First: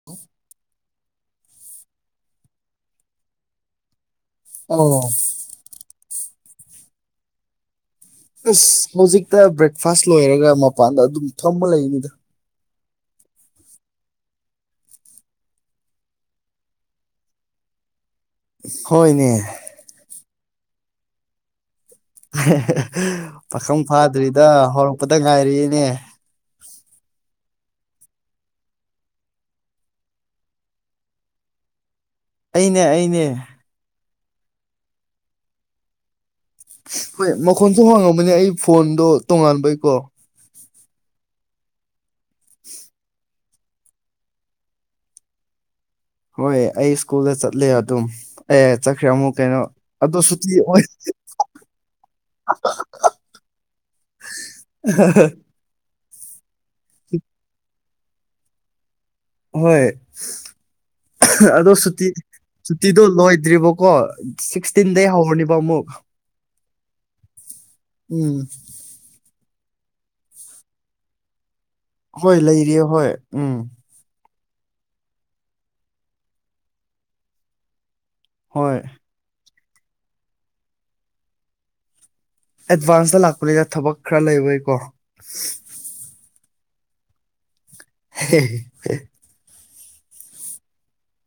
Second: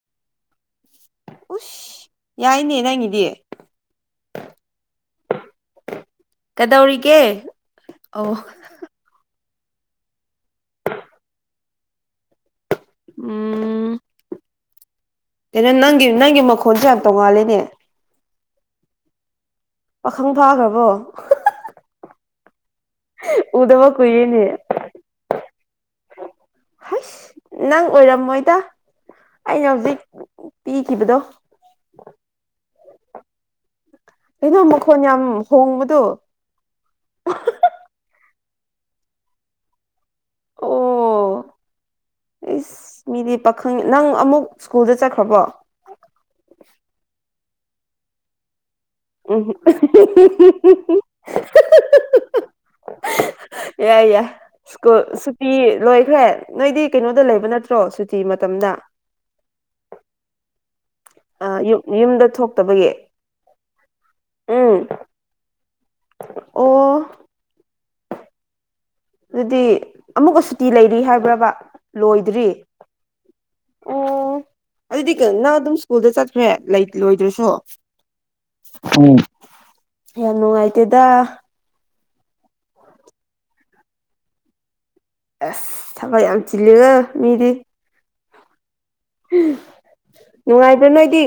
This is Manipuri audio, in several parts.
[inaudible] ꯎꯁ ꯌꯥꯏꯅꯦ ꯅꯪꯒꯤꯗꯤ ꯑꯣ ꯀꯗꯧꯔꯤꯒꯦ ꯑꯣ ꯑꯁ ꯍꯧꯖꯤꯛꯇ ꯕ꯭ꯔꯦꯛꯐꯥꯁ ꯂꯣꯏꯔꯒ ꯃꯄꯥꯟꯗ ꯑꯗꯨꯝ ꯐꯝꯃꯥ ꯂꯩꯕꯅꯤꯗ ꯎꯝ ꯀꯩꯅ ꯅꯪꯒꯤ ꯅꯪꯒꯤ ꯃꯈꯣꯟꯗꯨ ꯌꯥꯝ ꯇꯣꯡꯉꯥꯂꯤꯅꯦ ꯍꯣꯏꯅꯦ ꯄꯥꯈꯪ ꯐꯥꯈ꯭ꯔꯕꯣ ꯄꯥꯈꯪ ꯎꯗꯕ ꯐꯥꯗ꯭ꯔꯤꯗ ꯀꯨꯏꯔꯦꯅꯦ ꯍꯧꯔꯛꯄꯗ ꯉꯥꯏꯔꯤꯏꯅꯦ ꯍꯥꯁ ꯅꯪ ꯑꯣꯏꯔꯝꯃꯣꯏꯗ ꯑꯩꯅ ꯍꯧꯖꯤꯛ ꯄꯤꯈꯤꯕꯗꯣ ꯑꯩꯅꯦ ꯑꯩꯅꯦ ꯀꯩꯅꯣ ꯃꯈꯣꯟ ꯌꯥꯝ ꯍꯣꯡꯕꯗꯣ ꯍꯣꯏ ꯃꯈꯣꯟꯁꯨ ꯍꯥꯡꯉꯝꯃꯅꯦ ꯑꯩ ꯐꯣꯟꯗꯣ ꯇꯣꯉꯥꯟꯕꯩꯀꯣ ꯑꯣ ꯑꯁꯤ ꯃꯤꯗꯤ ꯄꯥꯈꯪ ꯅꯪ ꯑꯃꯨꯛ ꯁ꯭ꯀꯨꯜꯗ ꯆꯠꯈ꯭ꯔꯕꯣ ꯍꯣꯏ ꯑꯩ ꯁ꯭ꯀꯨꯜꯗ ꯆꯠꯂꯦ ꯑꯗꯨꯝ ꯑꯦ ꯆꯠꯈ꯭ꯔꯦ ꯑꯃꯨꯛ ꯎꯝ ꯀꯩꯅꯣ ꯑꯗꯨ ꯁꯨꯇꯤ ꯑꯣꯏ ꯌꯥꯏ ꯌꯥꯏ ꯁꯀꯨꯜ ꯁꯨꯇꯤ ꯂꯣꯏ ꯈ꯭ꯔꯦ ꯅꯣꯏꯗꯤ ꯀꯩꯅꯣꯗ ꯂꯩꯕ ꯅꯠꯇ꯭ꯔꯣ ꯁꯨꯇꯤ ꯃꯇꯝꯗ ꯍꯣꯏ ꯑ ꯑꯗꯣ ꯌꯨꯝ ꯁꯨꯇꯤ ꯌꯨꯝꯗ ꯊꫭꯛ ꯁꯨꯇꯤꯗꯣ ꯂꯣꯏꯗ꯭ꯔꯤꯕꯀꯣ ꯎꯝ ꯁꯤꯛꯁꯇꯤꯟꯗꯩ ꯍꯧꯔꯅꯦꯕ ꯑꯃꯨꯛ ꯑꯣ ꯎꯝ ꯑꯗꯨꯗꯤ ꯑꯃꯨꯛꯀ ꯁꯨꯇꯤ ꯂꯩꯔꯤ ꯍꯥꯏꯕ꯭ꯔꯕ ꯍꯣꯏ ꯂꯣꯏꯗ꯭ꯔꯤ ꯂꯩꯔꯤꯌꯦ ꯍꯣꯏ ꯎꯝ ꯑꯣ ꯑꯗꯨꯗꯤꯀ ꯅꯪ ꯑꯗꯨꯝ ꯁ꯭ꯀꯨꯜꯗ ꯆꯠꯈ꯭ꯔꯦ ꯂꯣꯏꯗ꯭ꯔꯁꯨ ꯍꯣꯏ ꯌꯥꯝ ꯅꯨꯡꯉꯥꯏꯇꯦꯗ ꯑꯦꯗꯚꯥꯟꯁꯇ ꯂꯥꯛꯄꯅꯤꯅ ꯊꯕꯛ ꯈꯔ ꯂꯩꯕꯩꯀꯣ ꯑꯦꯁ ꯊꯕꯛ ꯌꯥꯝ ꯆꯤꯜꯂꯤꯉ‌ꫭ ꯃꯤꯗꯤ ꯍ [unintelligible] ꯅꯨꯡꯉꯥꯏꯕ꯭ꯔꯥ ꯅꯣꯏꯗꯤ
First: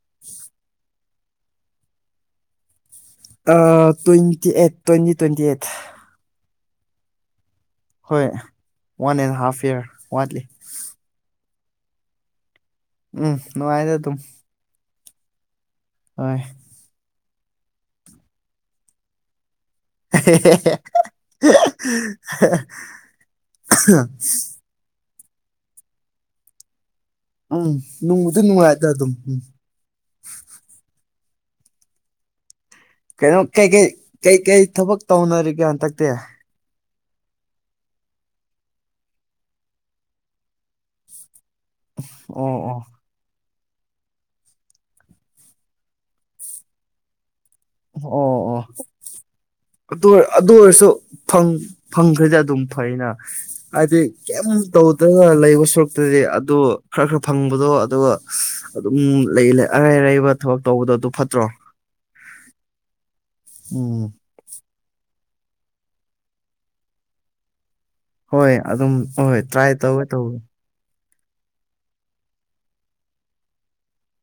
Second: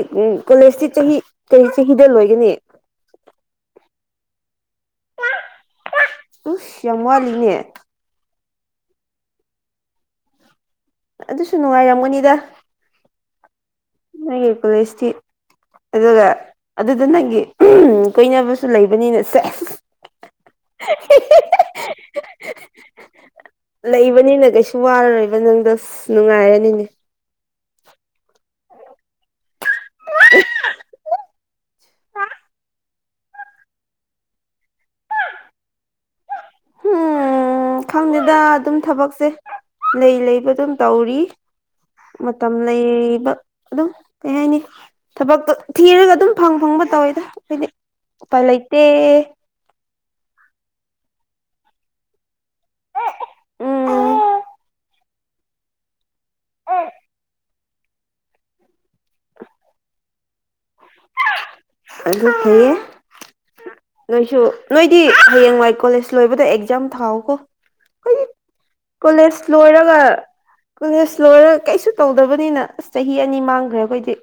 ꯀꯣꯂꯦꯖꯇꯤ ꯆꯍꯤ ꯀꯩ ꯆꯍꯤꯗ ꯂꯣꯏꯒꯅꯤ ꯑꯥ twenty eight twenty twenty eight ꯎꯨꯁ ꯌꯥꯝ ꯋꯥꯠꯂꯤꯅꯦ ꯍꯣꯏ ꯋꯥꯟ ꯑꯦꯟ ꯍꯥꯐ ꯏꯌꯥꯔ ꯋꯥꯠꯂꯤ ꯑꯗꯨꯁꯨ ꯅꯨꯡꯉꯥꯏꯔꯝꯒꯅꯤꯗ ꯎꯝ ꯅꯨꯡꯉꯥꯏꯗ ꯑꯗꯨꯝ ꯑꯩꯒꯤ ꯀꯣꯂꯦꯖꯇꯤ ꯑꯗꯨꯒ ꯍꯣꯏ ꯑꯗꯨꯗ ꯅꯪꯒꯤ ꯀꯣꯏꯅꯕꯁꯨ ꯂꯩꯕꯅꯤꯅ ꯁꯦꯁ [unintelligible] ꯋꯥꯔꯣꯏꯕ ꯅꯪꯗꫭ ꯅꯨꯡꯉꯥꯏꯔꯅꯤꯅꯦ ꯎꯝ ꯅꯨꯡꯕꯨꯗꯤ ꯅꯨꯡꯉꯥꯏꯗ ꯑꯗꯨꯝ ꯎꯝ [unintelligible] ꯀꯩꯅꯣ ꯀꯩꯀꯩ ꯀꯩꯀꯩ ꯊꯕꯛ ꯇꯧꯅꯔꯤꯒꯦ ꯍꯟꯗꯛꯇꯤ ꯎꯝ ꯈꯪꯗꯦꯗ ꯑꯗꯨꯝ ꯊꯕꯛꯁꯦ ꯂꯩ ꯂꯩꯕ ꯑꯗꯨꯝ ꯇꯧꯔꯤ ꯃꯇꯝ ꯑꯣ ꯂꯩꯏꯕ ꯑꯗꯨꯝ ꯀꯩ ꯍꯥꯏꯅꯤ ꯊꯕꯛꯇꯣ ꯊꯤꯔꯒ ꯑꯗꯨꯝ ꯐꯪ ꯐꯪꯕ ꯇꯧꯋꯦꯗ ꯑꯩꯈꯣꯏꯗꯤ ꯑꯣ ꯑꯣ ꯎꯄꯥꯏ ꯂꯩꯇ‌ꯦ ꯑꯗꯨ ꯑꯗꯨ ꯑꯣꯏꯔꯁꯨ ꯐꯪ ꯐꯪꯈ꯭ꯔꯗꯤ ꯑꯗꯨꯝ ꯐꯩꯏꯅ ꯍꯥꯏꯗꯤ ꯎꯝ ꯀꯩꯝ ꯇꯧꯗꯔꯒ ꯂꯩꯕ ꯁꯔꯨꯛꯇꯗꯤ ꯑꯗꯨ ꯈꯔ ꯈꯔ ꯐꯪꯕꯗꯣ ꯑꯗꯨꯒ ꯑꯗꯨꯝ ꯂꯩ ꯑꯔꯩ ꯑꯔꯩꯕ ꯊꯕꯛ ꯇꯧꯕꯗꯣ ꯑꯗꯨ ꯐꯠꯇ꯭ꯔꯣ ꯑꯗꯨ ꯐꯩꯌ‌ꯦ [inaudible] ꯑꯩꯁꯨ ꯅꯣꯏꯗꯤ ꯍꯌꯦꯡꯋꯥꯏ ꯀꯣꯂꯦꯖ ꯂꯣꯏꯕꯗ ꯑꯦꯛꯖꯥꯝ ꯊꯥꯎꯋꯀꯣ ꯍꯣꯏ ꯑꯗꯨꯝ ꯍ ꯍꯣꯏ ꯇ꯭ꯔꯥꯏ ꯂꯣꯏꯔꯒ ꯇꯧꯋꯦ ꯇꯧꯋꯦ ꯀꯣꯂꯦꯖ ꯂꯣꯏꯔꯒ ꯀꯩꯁꯨ ꯇꯧꯗꯕꯅꯤꯅ ꯑꯁ ꯆꯍꯤ ꯑꯅꯤ ꯃꯥꯡꯈ꯭ꯔꯦ ꯑꯩꯈꯣꯏꯗꯤ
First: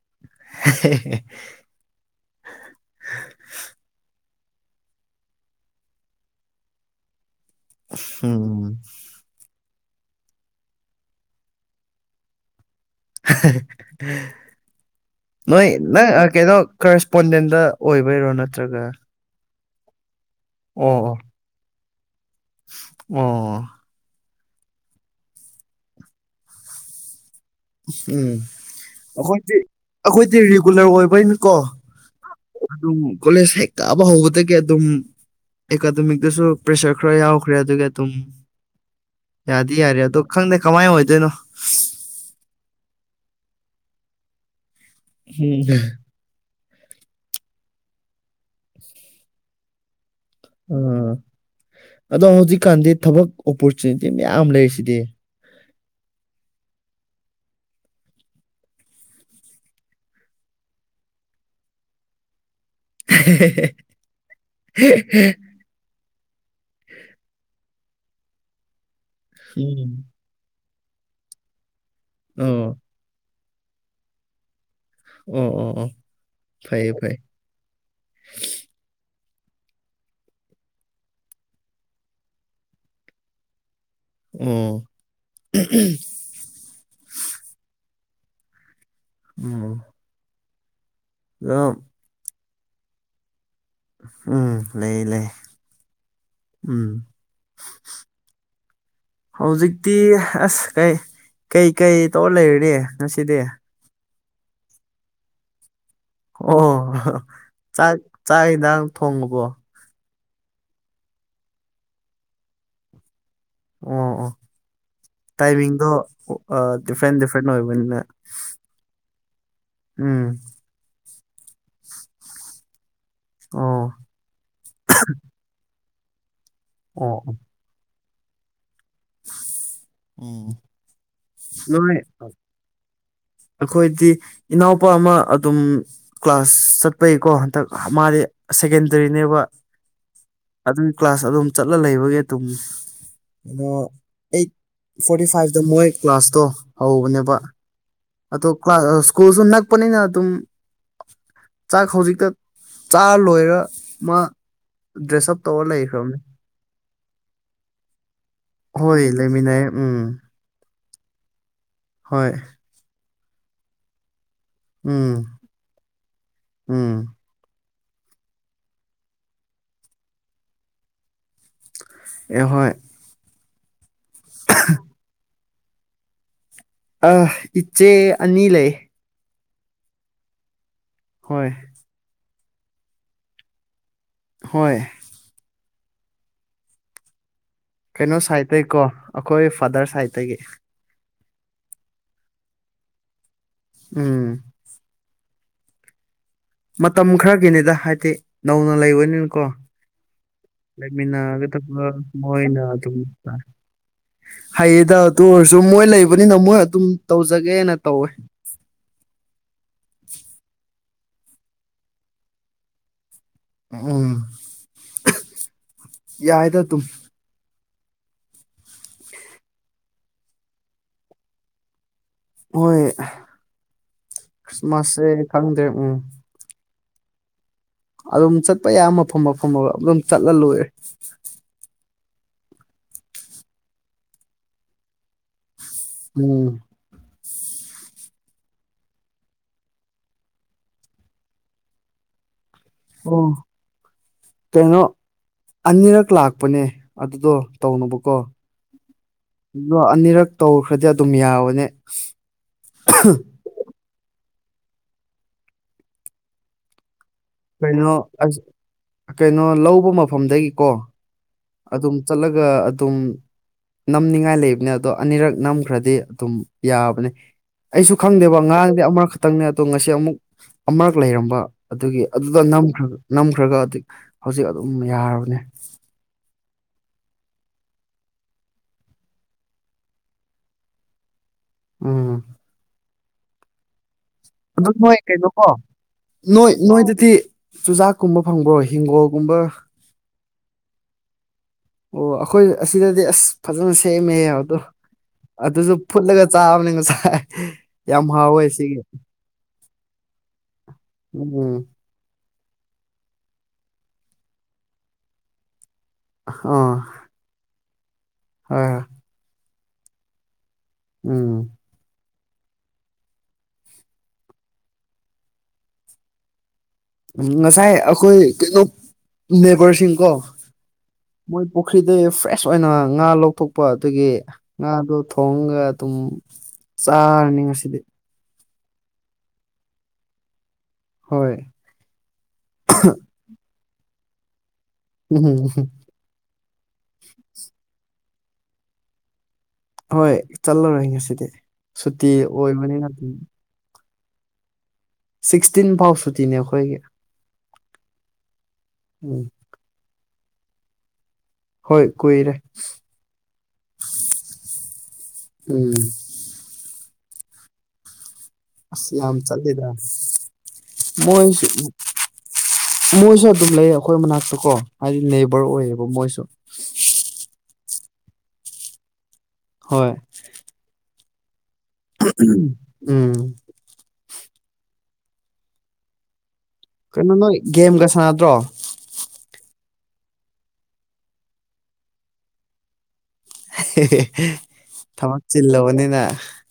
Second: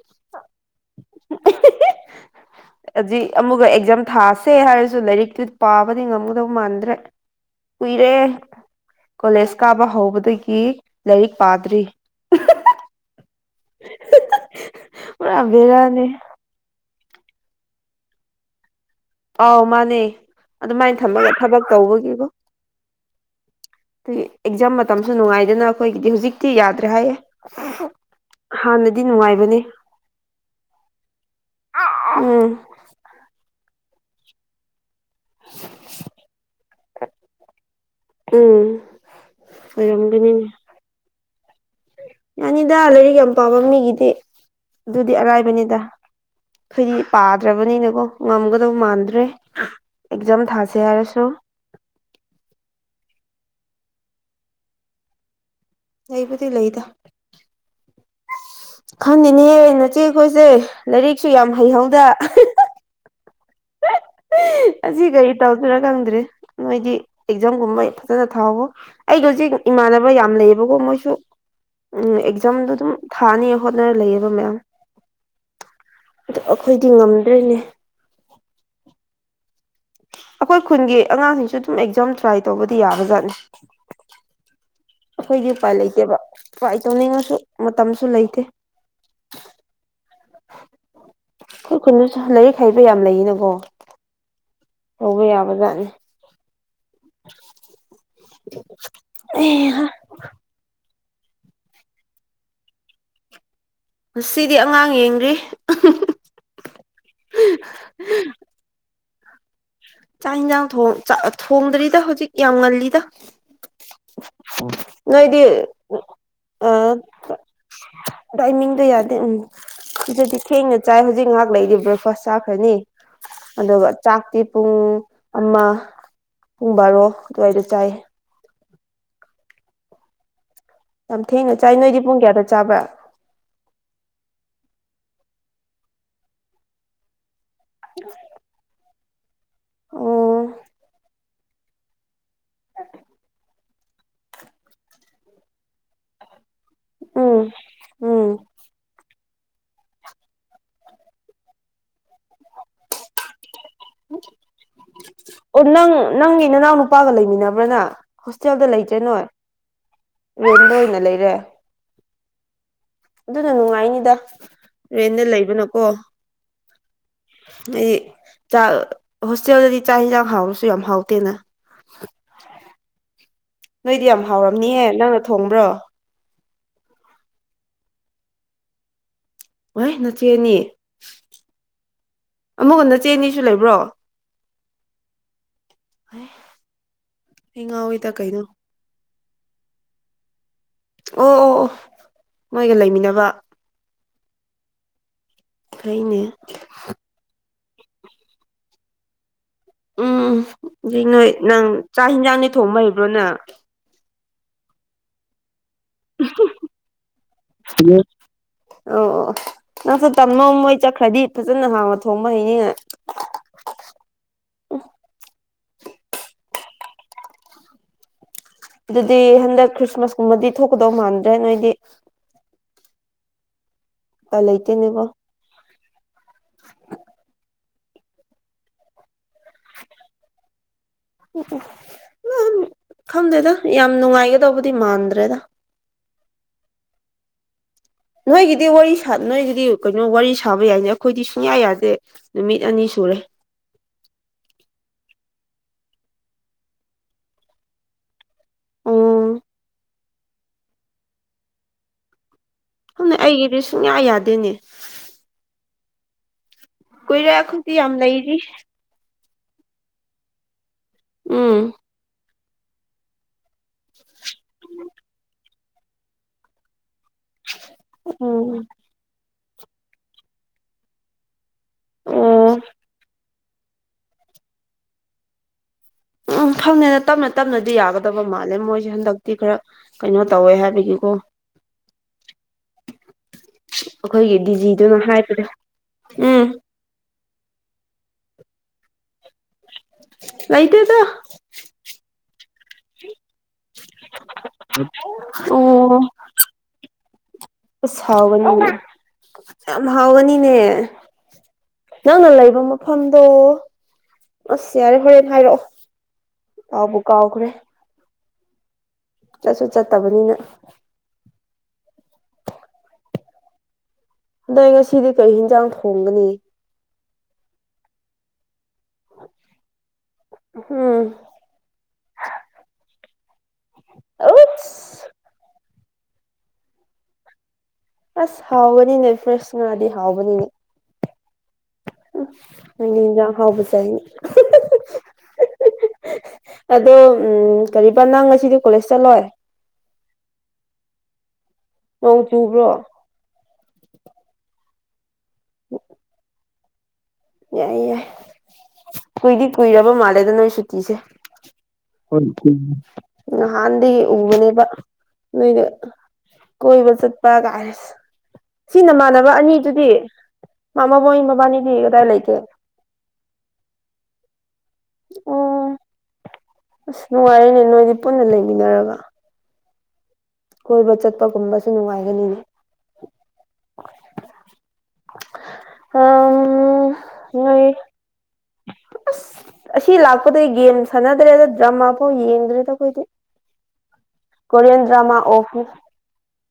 [unintelligible] ꯍꯧꯖꯤ ꯑꯃꯨꯛꯀ ꯑꯦꯛꯖꯥꯝ ꯊꯥꯥꯁꯦ ꯍꯥꯏꯔꯁꯨ ꯂꯥꯏꯔꯤꯛꯇꯨ ꯄꯥꯕꯗꯤ ꯉꯝꯒꯗꯧ ꯃꯥꯟꯗ꯭ꯔꯦ ꯀꯨꯏꯔꯦ ꯎꯝ ꯀꯣꯂꯦꯖ ꯀꯥꯕ ꯍꯧꯕꯗꯒꯤ ꯂꯥꯏꯔꯤꯛ ꯄꯥꯗ꯭ꯔꯤ ꯄꯨꯔꯥ ꯅꯣꯏ ꯕꯦꯔꯥꯅꯦ ꯅꯪ ꯀꯩꯅꯣ ꯀꯔꯦꯁꯄꯣꯟꯗꯦꯟꯗ ꯑꯣꯏꯕꯩꯔꯣ ꯅꯠꯇ꯭ꯔꯒ ꯑꯥꯎ ꯃꯥꯅꯦ ꯑꯗꯨꯃꯥꯏꯅ ꯑꯣ ꯑꯣ ꯊꯝꯃꯒꯦ ꯊꯕꯛ ꯇꯧꯕꯒꯤꯕꯨꯣ ꯑꯣ ꯑ ꯑꯦꯛꯖꯥꯝ ꯃꯇꯝꯁꯨ ꯅꯨꯡꯉꯥꯏꯗꯅ ꯑꯩꯈꯣꯏꯒꯤꯗꯤ ꯍꯧꯖꯤꯛꯇꯤ ꯌꯥꯗ꯭ꯔꯦ ꯍꯥꯏꯌꯦ ꯎꯝ ꯍꯥꯟꯅꯗꯤ ꯑꯩꯈꯣꯏꯗꯤ ꯅꯨꯡꯉꯥꯏꯕꯅꯦ ꯑꯩꯈꯣꯏꯗꯤ ꯔꯤꯒꯨꯂꯔ ꯑꯣꯏꯕꯅꯀꯣ ꯎꯝ ꯑꯗꯨꯝ ꯀꯣꯂꯦꯖ ꯍꯦꯛ ꯀꯥꯕ ꯍꯧꯕꯗꯒꯤ ꯑꯗꯨꯝ ꯑꯦꯀꯥꯗꯃꯤꯛꯇꯁꯨ ꯄ꯭ꯔꯦꯁꯔ ꯈꯔ ꯌꯥꯎꯈ꯭ꯔꯦ ꯑꯗꯨꯒ ꯑꯗꯨꯝ ꯎꯝ ꯌꯥꯗꯤ ꯌꯥꯔꯦ ꯑꯗꯣ ꯑꯣꯏꯔꯝꯒꯅꯤꯅꯦ ꯈꯪꯗꯦ ꯀꯃꯥꯏ ꯑꯣꯏꯗꯣꯏꯅꯣ ꯌꯥꯅꯤꯗ ꯂꯥꯏꯔꯤꯛ ꯌꯥꯝ ꯄꯥꯝꯕ ꯃꯤꯒꯤꯗꯤ ꯑꯗꯨꯗꯤ ꯎꯝ ꯑꯔꯥꯏꯕꯅꯤꯗ ꯑꯩꯈꯣꯏꯗꯤ ꯄꯥꯗ꯭ꯔꯕꯅꯤꯅꯀꯣ ꯉꯝꯒꯗꯧ ꯃꯥꯟꯗ꯭ꯔꯦ ꯑꯦꯛꯖꯥꯝ ꯊꯥꯥꯁꯦ ꯑꯥ ꯍꯥꯏꯔꯁꯨ ꯑꯗꯣ ꯍꯧꯖꯤꯛꯀꯥꯟꯗꯤ ꯊꯕꯛ ꯑꯣꯄꯣꯔꯆꯨꯅꯤꯇꯤ ꯃꯌꯥꯝ ꯂꯩꯔꯤꯁꯤꯗꯤ ꯂꯩꯕꯨꯗꯤ ꯂꯩꯗ ꯈꯪꯅꯤꯦꯅꯦꯍꯦ ꯅꯆꯦ ꯑꯩꯈꯣꯏꯁꯦ ꯂꯥꯏꯔꯤꯛꯁꯨ ꯌꯥꯝ ꯍꯩꯍꯧꯗ [unintelligible] ꯑꯁꯤ ꯀꯔꯤ ꯇꯧꯗꯣꯏꯔꯥ ꯈꯪꯗ꯭ꯔꯔꯤ ꯅꯣꯏꯗꯤ ꯑꯦꯛꯖꯥꯝꯒꯨꯝꯕ ꯐ ꯐꯖꯅ ꯊꯥꯎꯕ ꯑꯩꯒ ꯍꯧꯖꯤꯛ ꯎꯝ ꯏꯃꯥꯟꯅꯕ ꯌꯥꯝ ꯂꯩꯌꯦꯕꯀꯣ ꯃꯣꯏꯁꯨ ꯎꯝ ꯑꯣ ꯑꯦꯛꯖꯥꯝꯗꯣ ꯑꯗꯨꯝ ꯊꯥꯅꯤꯌꯦ ꯍꯣꯠꯅꯔ ꯂꯩꯌꯦꯕ ꯃꯦꯝ ꯑꯣ ꯑꯣ ꯑꯣ ꯑꯗꯨ ꯑꯩꯈꯣꯏꯗꯤ ꯐꯩꯌꯦ ꯐꯩ ꯉꯝꯗ꯭ꯔꯦꯅꯦ ꯑꯩꯈꯣꯏ ꯈꯨꯟꯒꯤ ꯑꯉꯥꯡꯁꯤꯡꯁꯨ ꯑꯗꯨꯝ ꯑꯦꯛꯖꯥꯝ ꯇ꯭ꯔꯥꯏ ꯇꯧꯕꯗꯤ ꯌꯥꯕꯖꯥꯠꯅꯤ ꯎꯝ ꯑꯩꯈꯣꯏꯗꯤ ꯎꯄꯥꯏ ꯂꯩꯇꯦꯕ ꯎꯄꯥꯏ ꯇꯧꯅꯤꯡꯉꯁꯨ ꯃꯇꯝꯁꯨ ꯂꯩꯇꯦ ꯎꯝ ꯑꯗꯣ ꯑꯩꯈꯣꯏ ꯈꯨꯁꯨ ꯂꯥꯏꯔꯤꯛ ꯍꯩꯕ ꯌꯥꯝ ꯂꯩꯌꯦꯅꯀꯣ ꯎꯝ ꯂꯩ ꯂꯩ ꯇꯧꯕ ꯂꯩ ꯌꯥꯕꯖꯥꯠꯅꯤ ꯎꯝ ꯑꯩꯍꯥ ꯍꯧꯖꯤꯛꯇꯛꯇꯤ ꯑꯁ ꯀꯥꯏ ꯀꯩ ꯀꯩ ꯇꯧꯔ ꯂꯩꯔꯔꯤꯦ ꯉꯁꯤꯗꯤ ꯁꯤꯗꯤ ꯑꯉꯥꯡ ꯌꯦꯡꯗ꯭ꯔꯤ ꯑꯣ ꯆꯥꯛ ꯆꯥꯛ ꯍꯤꯗꯥꯛ ꯊꯣꯡꯉꯨꯕꯣ ꯆꯥꯛ ꯌꯦꯟꯁꯥꯡ ꯊꯥꯛ ꯊꯣꯡꯗ꯭ꯔꯤꯗ ꯍꯧꯖꯤꯛ ꯌꯥꯝ ꯉꯜꯂꯤꯗ ꯑꯣ ꯑꯣ ꯅꯣꯏꯗꯤ ꯇꯥꯏꯃꯤꯡꯗꯣ ꯑ ꯗꯤꯐ꯭ꯔꯦꯟ ꯗꯤꯐ꯭ꯔꯦꯟ ꯑꯣꯏꯕꯅꯤꯅ ꯇꯥꯏꯃꯤꯡꯗꯣ ꯌꯥꯗꯦ ꯎꯝ ꯑꯗꯨꯗꯗꯤ ꯎꯝ ꯊꯦꯡꯅ ꯆꯥꯏ ꯍꯧꯖꯤꯛ ꯉꯥꯏꯍꯥꯛ ꯂꯩꯗꯤ ꯕ꯭ꯔꯦꯛꯐꯥꯁ ꯆꯥꯈ꯭ꯔꯅꯤ ꯑꯗꯨꯒ ꯑꯣ ꯆꯥꯛꯇꯤ ꯄꯨꯡ ꯑꯃ ꯄꯨꯡ ꯕꯥꯔꯣ ꯑꯣ ꯑꯗꯨꯋꯥꯏꯗ ꯆꯥꯏ ꯑꯣꯝ ꯌꯥꯝꯊꯦꯡꯅ ꯆꯥꯏ ꯅꯣꯏꯗꯤ ꯄꯨꯡ ꯀꯌꯥꯗ ꯆꯥꯕ꯭ꯔꯥ ꯑꯩꯈꯣꯏꯗꯤ ꯏꯅꯥꯎꯄꯥ ꯑꯃ ꯑꯗꯨꯝ ꯀ꯭ꯂꯥꯁ ꯆꯠꯄꯩꯀꯣ ꯃꯥꯗꯤ ꯁꯦꯀꯦꯟꯗꯔꯤꯅꯦꯕ ꯑꯣ ꯑꯗꯨꯒꯤ ꯀ꯭ꯂꯥꯁ ꯑꯗꯨꯝ ꯆꯠꯂ ꯂꯩꯕꯒꯤ ꯇꯨꯡ ꯀꯩꯅꯣ ꯑꯩꯠ ꯐꯣꯔꯇꯤ ꯐꯥꯏꯚꯇ ꯃꯣꯏ ꯀ꯭ꯂꯥꯁꯇꯣ ꯍꯧꯕꯅꯦꯕ ꯎꯝ ꯣ ꯎꯝ ꯀ ꯀ꯭ꯂ ꯁꯀꯨꯜ ꯁꯅꯥꯄ ꯑꯗꯨ ꯆꯥꯛ ꯍꯧꯖꯤꯛꯇ ꯆꯥꯔ ꯂꯣꯏꯔ ꯃꯥ ꯗ꯭ꯔꯦꯁꯑꯞ ꯑꯣ ꯅꯪ ꯅꯪꯒꯤ ꯅꯅꯥꯎ ꯅꯨꯄꯥꯒ ꯂꯩꯃꯤꯟꯅꯕ꯭ꯔꯅ ꯍꯣꯁꯇꯦꯜꯗ ꯂꯩꯇ꯭ꯔꯦ ꯍꯣꯏ ꯅꯣꯏ ꯂꯩꯃꯤꯟꯅꯩ ꯎꯝ ꯔꯦꯟꯗ ꯑꯣꯏꯅ ꯂꯩꯔꯦ ꯍꯣꯏ ꯑꯗꯨꯅ ꯅꯨꯡꯉꯥꯏꯅꯤꯗ ꯎꯝ ꯔꯦꯟꯗ ꯂꯩꯕꯅꯀꯣ ꯎꯝ ꯍꯥꯏꯗꯤ ꯆꯥꯛ ꯍꯣꯁꯇꯦꯜꯗꯗꯤ ꯆꯥꯛ ꯌꯦꯟꯁꯥꯡ ꯍꯥꯎꯔꯁꯨ ꯌꯥꯝ ꯍꯥꯎꯇꯦꯅ [unintelligible] ꯅꯣꯏꯗꯤ ꯌꯥꯝ ꯍꯥꯎꯔꯝꯅꯤꯍꯦ ꯅꯪꯅ ꯊꯣꯡꯕ꯭ꯔꯣ ꯑ ꯏꯆꯦ ꯑꯅꯤ ꯂꯩ ꯋꯥꯥꯏ ꯅꯆꯦꯅꯤ ꯍꯣꯏ ꯑꯃꯒꯅꯆꯦ ꯑꯅꯤꯁꯨ ꯂꯩꯕ꯭ꯔꯣ ꯍꯣꯏ ꯍ ꯀꯩꯅꯣ ꯁꯥꯏꯗꯇꯩꯒꯤꯀꯣ ꯑꯩꯈꯣꯏ ꯐꯥꯗꯔ ꯁꯥꯏꯗꯇꯒꯤ ꯑꯣ ꯑꯣ ꯑꯣ ꯃꯣꯏꯒ ꯂꯩꯃꯤꯟꯅꯕ ꯎꯝ ꯑꯩꯈꯥꯏꯩꯅ ꯃꯇꯝ ꯈꯔꯒꯤꯅꯤꯗ ꯍꯥꯏꯗꯤ ꯅꯧꯅ ꯂꯩꯕꯅꯤꯅꯀꯣ ꯎꯝ ꯑꯗꯩ ꯅꯣꯏ ꯂꯩꯃꯤꯅꯒꯦ ꯅꯪ ꯆꯥꯛ ꯍꯤꯟꯖꯥꯡꯗꯤ ꯊꯣꯏꯅ ꯊꯣꯡꯕ ꯑꯗꯨ ꯍꯩꯕ꯭ꯔꯣ ꯅꯪ ꯍꯌꯦꯗ ꯑꯗꯨ ꯑꯣꯏꯔꯁꯨ ꯃꯣꯏ ꯂꯩꯕꯅꯤꯅ ꯃꯣꯏ ꯑꯗꯨꯝ ꯇꯧꯖꯒꯦꯅ ꯇꯧꯋꯦ ꯑꯣ ꯑꯣ ꯅꯪꯁꯨ ꯇꯝꯃꯣ ꯃꯣꯏ ꯆꯠꯈ꯭ꯔꯗꯤ ꯐꯖꯅ ꯍꯥꯡꯕ ꯊꯣꯡꯕ ꯍꯩꯅꯤꯅ ꯎꯝ ꯌꯥꯏꯗ ꯇꯨ ꯑꯗꯨꯗꯤ ꯍꯟꯗꯛ ꯈ꯭ꯔꯤꯁꯃꯥꯁ ꯀꯨꯝꯕꯗꯤ ꯊꯣꯛꯀꯗꯧ ꯃꯥꯟꯗ꯭ꯔꯦ ꯅꯣꯏꯗꯤ ꯍꯣꯏ ꯎꯄꯥꯏ ꯂꯩꯇꯦꯅꯦꯀꯣ ꯈ꯭ꯔꯤꯁꯃꯥꯁꯁꯦ ꯈꯪꯗꯦ ꯎꯝ [unintelligible] ꯑꯗꯨꯝ ꯆꯠꯄ ꯌꯥꯏ ꯃꯐꯝ ꯃꯐꯝ ꯑꯃ ꯑꯗꯨ ꯑꯗꯨꯝ ꯆꯠꯂ ꯂꯣꯏꯔꯦ ꯎ ꯎ ꯈꯪꯗꯦꯗ ꯌꯥꯝ ꯅꯨꯡꯉꯥꯏꯒꯗꯧꯕꯗꯤ ꯃꯥꯟꯗ꯭ꯔꯦꯗ ꯎꯝ ꯅꯣꯏꯒꯤꯗꯤ ꯋꯥꯔꯤ ꯅꯣꯏꯒꯤꯗꯤ ꯀꯩꯅꯣ ꯋꯥꯔꯤ ꯁꯥꯕ ꯌꯥꯏꯅꯦ ꯑꯩꯈꯣꯏꯗꯤ ꯁꯨꯡꯌꯥ ꯌꯥꯗꯦ ꯅꯨꯃꯤꯠ ꯑꯅꯤ ꯁꯨꯔꯦ ꯑꯣ ꯇꯩꯅꯣ ꯑꯅꯤꯔꯛ ꯂꯥꯛꯄꯅꯦ ꯑꯗꯨꯗꯣ ꯇꯧꯅꯕꯀꯣ ꯑꯣ ꯑꯗꯣ ꯑꯅꯤꯔꯛ ꯇꯧꯈ꯭ꯔꯗꯤ ꯑꯗꯨꯝ ꯌꯥꯕꯅꯦ ꯍꯅꯦ ꯑꯩꯒꯤꯗꯤ ꯁꯨꯡꯌꯥ ꯌꯥꯗꯦꯅꯦ ꯀꯣꯏꯔꯦꯈꯗꯤ ꯌꯥꯝ ꯀꯩꯅꯣ ꯂꯩꯔꯤ ꯀꯩꯅꯣ ꯂꯧꯕ ꯃꯐꯝꯗꯒꯤꯀꯣ ꯎꯝ ꯑꯗꯨꯝ ꯆꯠꯂꯒ ꯑꯗꯨꯝ ꯅꯝꯅꯤꯡꯉꯥꯏ ꯂꯩꯕꯅꯦ ꯑꯗꯣ ꯑꯅꯤꯔꯛ ꯅꯝꯈ꯭ꯔꯗꯤ ꯑꯗꯨꯝ ꯌꯥꯕꯅꯦ ꯑꯩꯁꯨ ꯈꯪꯗꯦꯕ ꯎꯝ ꯑꯥꯡꯗꯤ ꯑꯃꯛꯛꯇ ꯈꯥꯛꯇꯪꯅꯦ ꯑꯗꯣ ꯉꯁꯤ ꯑꯃꯨꯛ ꯑꯃꯔꯛ ꯂꯩꯔꯝꯕ ꯑꯗꯨꯒꯤ ꯑꯗꯨꯗꯈ ꯑꯣ ꯈ꯭ꯔꯒ ꯑꯗꯨꯛ ꯍꯧꯖꯤꯛ ꯑꯗꯨꯝ ꯌꯥꯔꯕꯅꯦ ꯎꯝ ꯈꯪꯅꯦꯦꯅ ꯇꯞꯅ ꯇꯞꯅꯗꯤ ꯌꯥꯒꯗꯕ ꯃꯥꯜꯂꯦ ꯃꯣꯏꯁꯦ ꯍꯟꯗꯛꯇꯤ ꯈꯔ ꯀꯩꯅꯣ ꯇꯧꯋꯦ ꯍꯥꯏꯕꯒꯤꯀꯣ ꯎꯝ ꯑꯩꯈꯣꯏꯒꯤ ꯑꯗꯨ ꯅꯣꯏ ꯗꯤꯖꯤꯗꯨꯅ ꯍꯥꯏꯕꯗꯣ ꯀꯩꯅꯣꯀꯣ ꯎꯝ ꯅꯣꯏ ꯅꯣꯏꯗꯗꯤ ꯆꯨꯖꯥꯛꯀꯨꯝꯕ ꯐꯪꯕ꯭ꯔꯣ ꯍꯤꯡꯒꯣꯜꯒꯨꯝꯕ ꯂꯣꯏꯇꯦꯗ ꯑꯣ ꯑꯩꯈꯣꯏ ꯑꯁꯤꯗꯗꯤ ꯑꯁ ꯐꯖꯅ ꯁꯦꯝꯃꯦ ꯑꯗꯣ ꯑꯗꯨꯁꯨ ꯑꯣ ꯐꯨꯠꯂꯒ ꯆꯥꯕꯅꯤ ꯉꯁꯥꯏ ꯑꯁ ꯌꯥꯝ ꯍꯥꯎꯋꯦ ꯍꯥꯎꯒꯅꯤꯅꯦ ꯁꯤꯒꯤ ꯌꯥꯝ ꯍꯥꯎꯒꯅꯤꯅꯦ ꯎꯝ ꯅꯪꯅ ꯂꯩꯕ ꯃꯐꯝꯗꯣ ꯑꯁ ꯌꯥꯔꯦ ꯍꯣꯔꯦꯟ ꯍꯥꯏꯔꯛꯑꯣ ꯑ ꯀꯥꯎꯕꯨ ꯀꯥꯎꯈ꯭ꯔꯦ [unintelligible] ꯍꯣꯏ ꯍꯣꯏ ꯆꯠꯁꯨ ꯆꯠꯇꯕꯅꯤꯅ ꯎꯝ ꯅꯣꯏ ꯉꯁꯤꯗꯤ ꯀꯩ ꯍꯦꯟꯖꯥꯡ ꯊꯣꯡꯒꯅꯤ ꯎꯝ ꯉꯁꯥꯏ ꯑꯩꯈꯣꯏ ꯀꯩꯅꯣ ꯅꯦꯕꯔꯁꯤꯡꯀꯣ ꯎꯝ ꯃꯣꯏ ꯄꯨꯈ꯭ꯔꯤꯗ ꯐ꯭ꯔꯦꯁ ꯑꯣꯏꯅ ꯉꯥ ꯂꯧꯊꯣꯛꯄ ꯑꯗꯨꯒꯤ ꯉꯥꯗꯣ ꯑꯁ ꯊꯣꯡꯉꯒ ꯑꯗꯨꯝ ꯆꯥꯔꯅꯤ ꯉꯁꯤꯗꯤ ꯑꯁ ꯍꯥꯎꯕꯅꯤꯅꯦ ꯐ꯭ꯔꯦꯁ ꯉꯥꯗꯤ ꯍꯥꯎꯕꯅꯤꯅꯦ ꯍꯣꯏ ꯅꯪꯗꯤ ꯏꯟꯖꯥꯡ ꯑꯍꯥꯎꯕ [unintelligible] ꯎꯝ ꯍꯨꯝ ꯎꯝ [unintelligible] [unintelligible] ꯑꯗꯣ ꯎꯝ ꯀꯔꯤꯕ ꯅꯪ ꯉꯁꯤꯗꯤ ꯀꯣꯂꯦꯖ ꯆꯠꯂꯣꯏ ꯍꯣꯏ ꯆꯠꯂꯔꯣꯏ ꯉꯁꯤꯗꯤ ꯁꯨꯇꯤ ꯅꯣꯡ ꯆꯨꯕ꯭ꯔꯣ ꯑꯣꯏꯕꯅꯤꯅ ꯁꯤꯛꯁꯇꯤꯟ ꯐꯥꯎ ꯁꯨꯇꯤꯅꯦ ꯑꯩꯈꯣꯏꯒꯤ ꯌꯥꯏꯌꯦ ꯌꯥꯏ ꯎꯝ ꯀꯨꯏꯗꯤ ꯀꯨꯏꯔꯕ ꯃꯥꯜꯂꯦꯗ ꯅꯣꯏ ꯁꯨꯇꯤꯁꯦ ꯍꯣꯏ ꯀꯨꯏꯔꯦ [unintelligible] ꯅꯍꯥꯟꯗꯒꯤ ꯎꯕꯅꯦꯕ ꯅꯣꯏꯗꯨ ꯎꯝ ꯀꯣꯏꯕ ꯆꯠꯄ ꯒꯥꯏ ꯁꯤ ꯑꯁ ꯌꯥꯝ ꯅꯃꯥꯟꯅꯕ ꯆꯠꯂꯤꯗ ꯑꯅꯤꯗꯨꯗꯤ ꯃꯥ ꯃꯕꯣꯏ ꯃꯣꯏꯁꯨ ꯃꯕꯥꯅꯤꯗꯤ ꯀꯗꯥꯏ ꯂꯩꯒꯦ ꯃꯣꯏꯁꯨ ꯑꯗꯨꯝ ꯂꯩ ꯑꯩꯈꯣꯏ ꯃꯅꯥꯛꯇ ꯀꯣ ꯍꯥꯏꯗꯤ ꯅꯦꯕꯔ ꯑꯣ ꯑꯣꯏꯌꯦꯕ ꯃꯣꯏꯁꯨ ꯑꯁ ꯅꯨꯡꯉꯥꯏꯔꯤꯅꯦ ꯅꯣꯏꯗꯤ ꯄꯨꯟꯅ ꯂꯩꯃꯤꯟꯅꯔꯒ ꯍꯣꯏ ꯀꯣꯏꯕ ꯆꯠꯄꯒꯨꯝꯕꯁꯨ ꯅꯨꯡꯉꯥꯏꯒꯅꯤꯅꯦ ꯎꯝ ꯑꯥ ꯀꯩꯅꯣ ꯅꯣꯏ ꯒꯦꯝꯒ ꯁꯥꯟꯅꯗ꯭ꯔꯣ ꯑꯁ ꯑꯁꯤ ꯂꯥꯛꯄꯗꯩ ꯒꯦꯝ ꯁꯥꯟꯅꯗ꯭ꯔꯦꯗ ꯗ꯭ꯔꯃꯥ ꯐꯥꯎ ꯌꯦꯡꯗ꯭ꯔꯦꯗ ꯑꯩꯈꯣꯏꯗꯤ [unintelligible] ꯊꯕꯛ ꯆꯤꯜꯂꯕꯅꯤꯅ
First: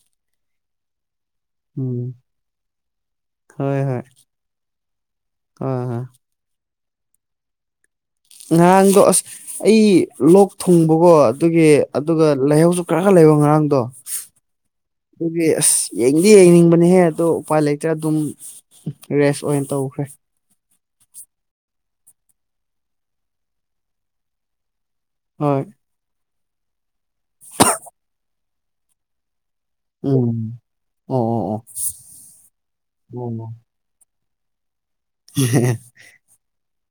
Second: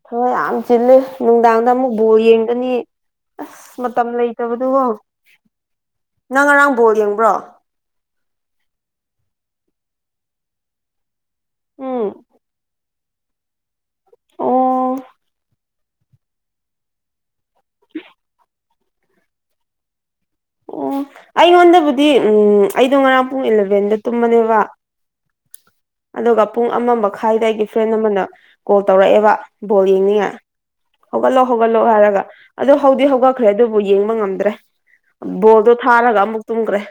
ꯍꯣꯏ ꯌꯥꯝ ꯆꯤꯜꯂꯦ ꯅꯨꯡꯗꯥꯡꯗ ꯑꯃꯨꯛ ꯎꯝ ꯕꯣꯜ ꯌꯦꯡꯒꯅꯤ ꯑꯁ ꯍꯣꯏ ꯍꯣꯏ ꯃꯇꯝ ꯂꯩ ꯠꯇꯕꯗꯨꯀꯣ ꯍꯣꯏ ꯍꯣꯏ ꯅꯪ ꯉꯔꯥꯡ ꯕꯣꯜ ꯌꯦꯡꯕ꯭ꯔꯣ ꯉꯍꯥꯡꯗꯣ ꯑꯁ ꯑꯩ ꯂꯣꯛ ꯊꯨꯡꯕꯀꯣ ꯑꯗꯨꯒꯤ ꯎꯝ ꯑꯗꯨꯒ ꯂꯩꯍꯧꯁꯨ ꯈꯔ ꯈꯔ ꯂꯩꯕ ꯉꯔꯥꯡꯗꯣ ꯑꯣ ꯑꯗꯨꯒꯤ ꯑꯁ ꯌꯦꯡꯗꯤ ꯌꯦꯡꯅꯤꯡꯕꯅꯦꯍꯦ ꯑꯗꯣ ꯎꯄꯥꯏ ꯂꯩꯇ꯭ꯔꯦ ꯑꯗꯨꯝ ꯔꯦꯁ ꯑꯣꯏꯅ ꯇꯧꯈ꯭ꯔꯦ ꯑꯣ ꯑꯩꯉꯣꯟꯗꯕꯨꯗꯤ ꯎꯝ ꯑꯩꯗꯣ ꯉꯔꯥꯡ ꯄꯨꯡ ꯏꯂꯚꯦꯟꯗ ꯇꯨꯝꯕꯅꯦꯕ ꯍꯣꯏ ꯑꯗꯨꯒ ꯄꯨꯡ ꯑꯃ ꯃꯈꯥꯏꯗ ꯑꯩꯒꯤ ꯐ꯭ꯔꯦꯟ ꯑꯃꯅ ꯀꯣꯜ ꯇꯧꯔꯛꯑꯦꯕ ꯕꯣꯜ ꯌꯦꯡꯅꯤꯡꯉꯥꯏ ꯎꯝ ꯑꯣ ꯍꯧꯒꯠꯂꯣ ꯑꯣ ꯍꯧꯒꯠꯂꯛꯑꯣ ꯍꯥꯏꯔꯒ ꯑꯗꯨ ꯍꯧꯗꯤ ꯑꯣ ꯍꯧꯒꯠꯈ꯭ꯔꯦ ꯑꯣ ꯑꯗꯨ ꯌꯦꯡꯕ ꯉꯝꯗ꯭ꯔꯦ ꯕꯣꯜꯗꯣ ꯊꯥꯔꯒ ꯑꯃꯨꯛ ꯇꯨꯝꯈ꯭ꯔꯦ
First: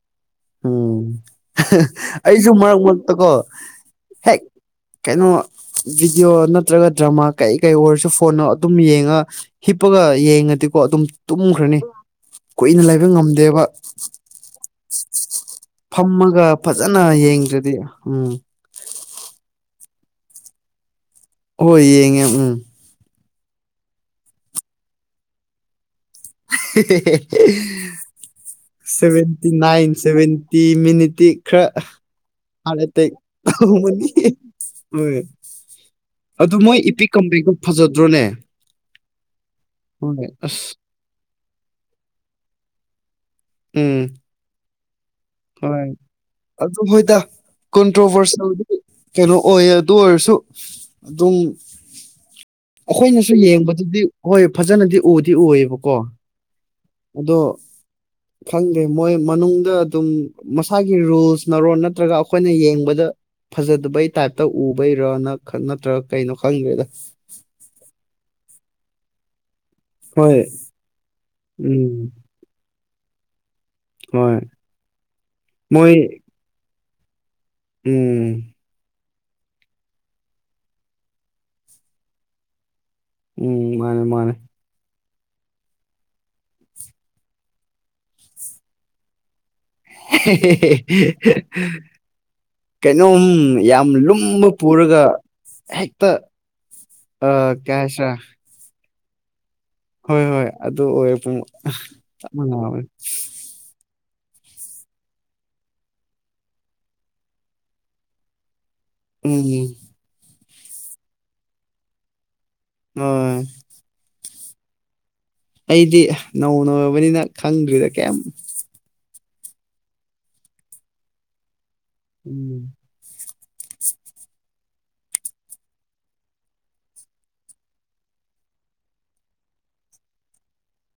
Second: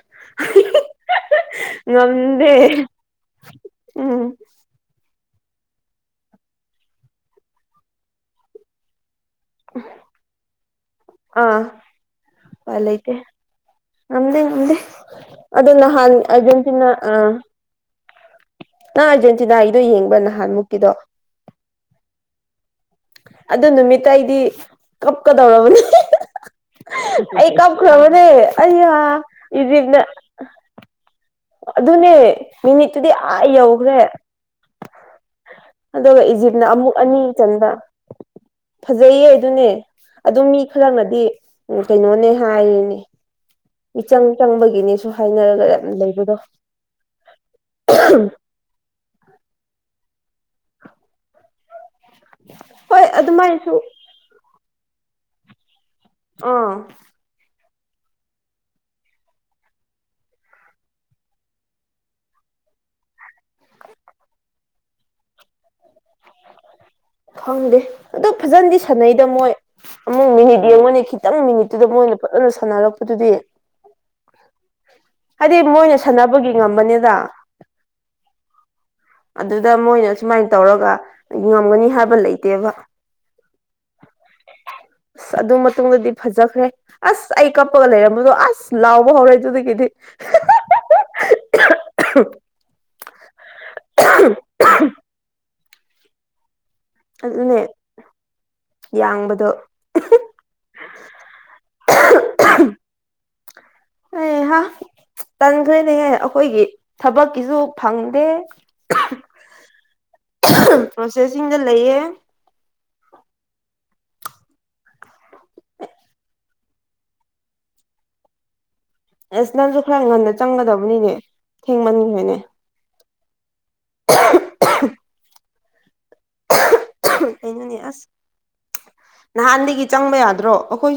ꯎꯝ [unintelligible] ꯉꯝꯗꯦ [unintelligible] ꯀꯣ ꯑꯝ ꯀꯩꯅꯣ ꯚꯤꯗꯤꯑꯣ ꯅꯠꯇ꯭ꯔꯒ ꯗ꯭ꯔꯃꯥ ꯀꯩ ꯀꯩ ꯑꯣꯏꯔꯁꯨ ꯐꯣꯟꯅꯣ ꯑꯗꯨꯝ ꯌꯦꯡꯉ ꯍꯤꯞꯄꯒ ꯌꯦꯡꯉꯗꯤꯀꯣ ꯑꯗꯨꯝ ꯑꯥ ꯇꯨꯝꯈ꯭ꯔꯅꯤ ꯎꯄꯥꯏ ꯀꯨꯏꯅ ꯂꯩꯕ ꯂꯩꯇꯦ ꯉꯝꯗꯦꯕ ꯉꯝꯗꯦ ꯉꯝꯗꯦ ꯑꯗꯣ ꯅꯍꯥꯟ ꯐꯝꯃꯒ ꯑꯥꯔꯖꯦꯟꯇꯤꯅꯥ ꯐꯖꯅ ꯑꯥ ꯌꯦꯡꯗ꯭ꯔꯗꯤ ꯎꯝ ꯅꯪ ꯑꯥꯔꯖꯦꯟꯇꯤꯅꯥꯒꯤꯗꯣ ꯌꯦꯡꯕ ꯅꯍꯥꯟꯃꯨꯛꯀꯤꯗꯣ ꯍꯣꯏ ꯌꯦꯡꯉꯦ ꯎꯝ ꯑꯗꯨ ꯅꯨꯃꯤꯠꯇ ꯑꯩꯗꯤ ꯀꯞꯀꯗꯧꯔꯕꯅꯦ [unintelligible] [unintelligible] ꯑꯩ ꯀꯞꯈ꯭ꯔꯕꯅꯦ ꯑꯩꯌꯥ ꯏꯖꯤꯞꯅ ꯇꯤ ꯃꯤꯅꯤꯇꯤ ꯈꯔ ꯑꯗꯨꯅꯦ ꯍꯥꯔꯠ ꯃꯤꯅꯤꯠꯇꯨꯗꯤ ꯑꯦꯇꯦꯛ ꯑꯥ ꯌꯧꯈ꯭ꯔꯦ [unintelligible] ꯍꯣꯏ ꯑꯗꯨꯒ ꯑꯗꯨ ꯏꯖꯤꯞꯅ ꯃꯣꯏ ꯑꯃꯨꯛ ꯏꯄꯤꯛ ꯑꯅꯤ ꯀꯝꯕꯩꯛꯇꯣ ꯆꯟꯕ ꯐꯖꯗ꯭ꯔꯣꯅꯦ ꯐꯖꯩꯌꯦ ꯑꯗꯨꯅꯦ ꯍꯣꯏ ꯑꯗꯨ ꯃꯤ ꯑꯁ ꯈꯔꯛꯅꯗꯤ ꯀꯩꯅꯣꯅꯦ ꯍꯥꯏꯔꯤꯅꯦ ꯎꯝ ꯃꯤꯆꯪ ꯆꯪꯕꯒꯤꯅꯤꯁꯨ ꯍꯣꯏ ꯑꯗꯨ ꯍꯣꯏꯗ ꯀꯣꯟꯇ꯭ꯔꯣꯚꯔꯁꯤꯜ ꯀꯩꯅꯣ ꯑꯣꯏꯌꯦ ꯑꯗꯨ ꯑꯣꯏꯔꯁꯨ ꯑꯗꯨꯝ ꯍꯣꯏ ꯑꯩꯈꯣꯏꯅꯁꯨ ꯑꯗꯨꯃꯥꯏꯅꯁꯨ ꯌꯦꯡꯕꯗꯗꯤ ꯍꯣꯏ ꯐꯖꯅꯗꯤ ꯎꯗꯤ ꯎꯌꯦꯕꯀꯣ ꯑꯥ ꯑꯗꯣ ꯈꯪꯗꯦ ꯃꯣꯏ ꯃꯅꯨꯡꯗ ꯑꯗꯨꯝ ꯃꯁꯥꯒꯤ ꯔꯨꯜꯁꯅꯔ‌ꫭ ꯅꯠꯇ꯭ꯔꯒ ꯑꯩꯈꯣꯏꯅ ꯌꯦꯡꯕꯗ ꯐꯖꯗꯕꯩ ꯇꯥꯏꯞꯇ ꯎꯕꯩꯔꯅ ꯅꯠꯇ꯭ꯔ ꯀꯩꯅꯣ ꯈꯪꯗ꯭ꯔꯦꯗ ꯈꯪꯗꯦ ꯑꯗꯣ ꯐꯖꯅꯗꯤ ꯁꯥꯟꯅꯩꯗ ꯃꯣꯏ ꯑꯃꯨꯛ ꯍꯣꯏ ꯃꯤꯅꯤꯠ ꯌꯦꯡꯉꫭꯅ‌ꯦ ꯃꯣꯏꯅ ꯈꯤꯇꯪ ꯃꯤꯅꯤꯠꯇꯨꯗ ꯎꯝ ꯃꯣꯏꯅ ꯐꯖꯅ ꯁꯥꯟꯅꯔꯛꯄꯗꯨꯗꯤ ꯍꯣꯏ ꯍꯥꯏꯗꯤ ꯃꯣꯏ ꯃꯣꯏꯅ ꯁꯥꯟꯅꯕꯒꯤ ꯉꯝꯕꯅꯤꯗ ꯎꯝ ꯑꯗꯨꯗ ꯃꯣꯏꯅ ꯁꯨꯃꯥꯏꯅ ꯇꯧꯔꯒ ꯉꯝꯒꯅꯤ ꯍꯥꯏꯕ ꯂꯩꯇꯦꯕ ꯎꯝ ꯃꯥꯅꯦ ꯃꯥꯅꯦ [inaudible] ꯑꯁ ꯑꯗꯨ ꯃꯇꯨꯡꯗꯗꯤ ꯐꯖꯈ꯭ꯔꯦ ꯑꯁ ꯑꯩ ꯀꯞꯄꯒ ꯂꯩꯔꯝꯕꯗꯣ ꯑꯁ ꯂꯥꯎꯕ ꯍꯧꯔꯦ ꯑꯗꯨꯗꯒꯤꯗꯤ ꯀꯩꯅꯣꯝ ꯌꯥꯝ ꯂꯨꯝꯕ ꯄꯨꯔꯒ ꯍꯦꯛꯇ ꯑ ꯑꯗꯨꯅꯦ ꯀꯩ ꯍꯥꯏꯁꯤꯔꯥ ꯌꯥꯡꯕꯗꯣ ꯍꯣꯏ ꯍꯣꯏ ꯑꯗꯨ ꯑꯣꯏꯔꯦ ꯄꯨꯡ ꯆꯞꯃꯟꯅꯕꯅ‌ꯦ ꯍꯩꯍꯥ ꯇꯟꯈ꯭ꯔꯦꯅꯦꯍꯦ ꯑꯩꯈꯣꯏꯒꯤ ꯊꯕꯛꯀꯤꯁꯨ ꯐꯪꯗꯦ ꯎꯝ ꯄ꯭ꯔꯣꯁꯦꯁꯤꯡꯗ ꯂꯩꯌꯦ ꯑꯣꯝ [unintelligible] ꯑꯩꯗꯤ ꯅꯧꯅ ꯑꫭꯔꯕꯅꯤꯅ [unintelligible] ꯈꯪꯗ꯭ꯔꯤꯗ ꯀꯩꯝ ꯑꯁ ꯅꯪꯁꯨ ꯈꯔ ꯉꯟꯅ ꯆꯪꯒꯗꯕꯅꯤꯅꯦ ꯊꯦꯡꯃꯟ ꯎꯝ [unintelligible] ꯀꯩꯅꯣꯅꯦ ꯑꯁ ꯅꯍꯥꯟꯗꯒꯤ ꯆꯪꯕ ꯌꯥꯗ꯭ꯔꯣ ꯑꯩꯈꯣꯏ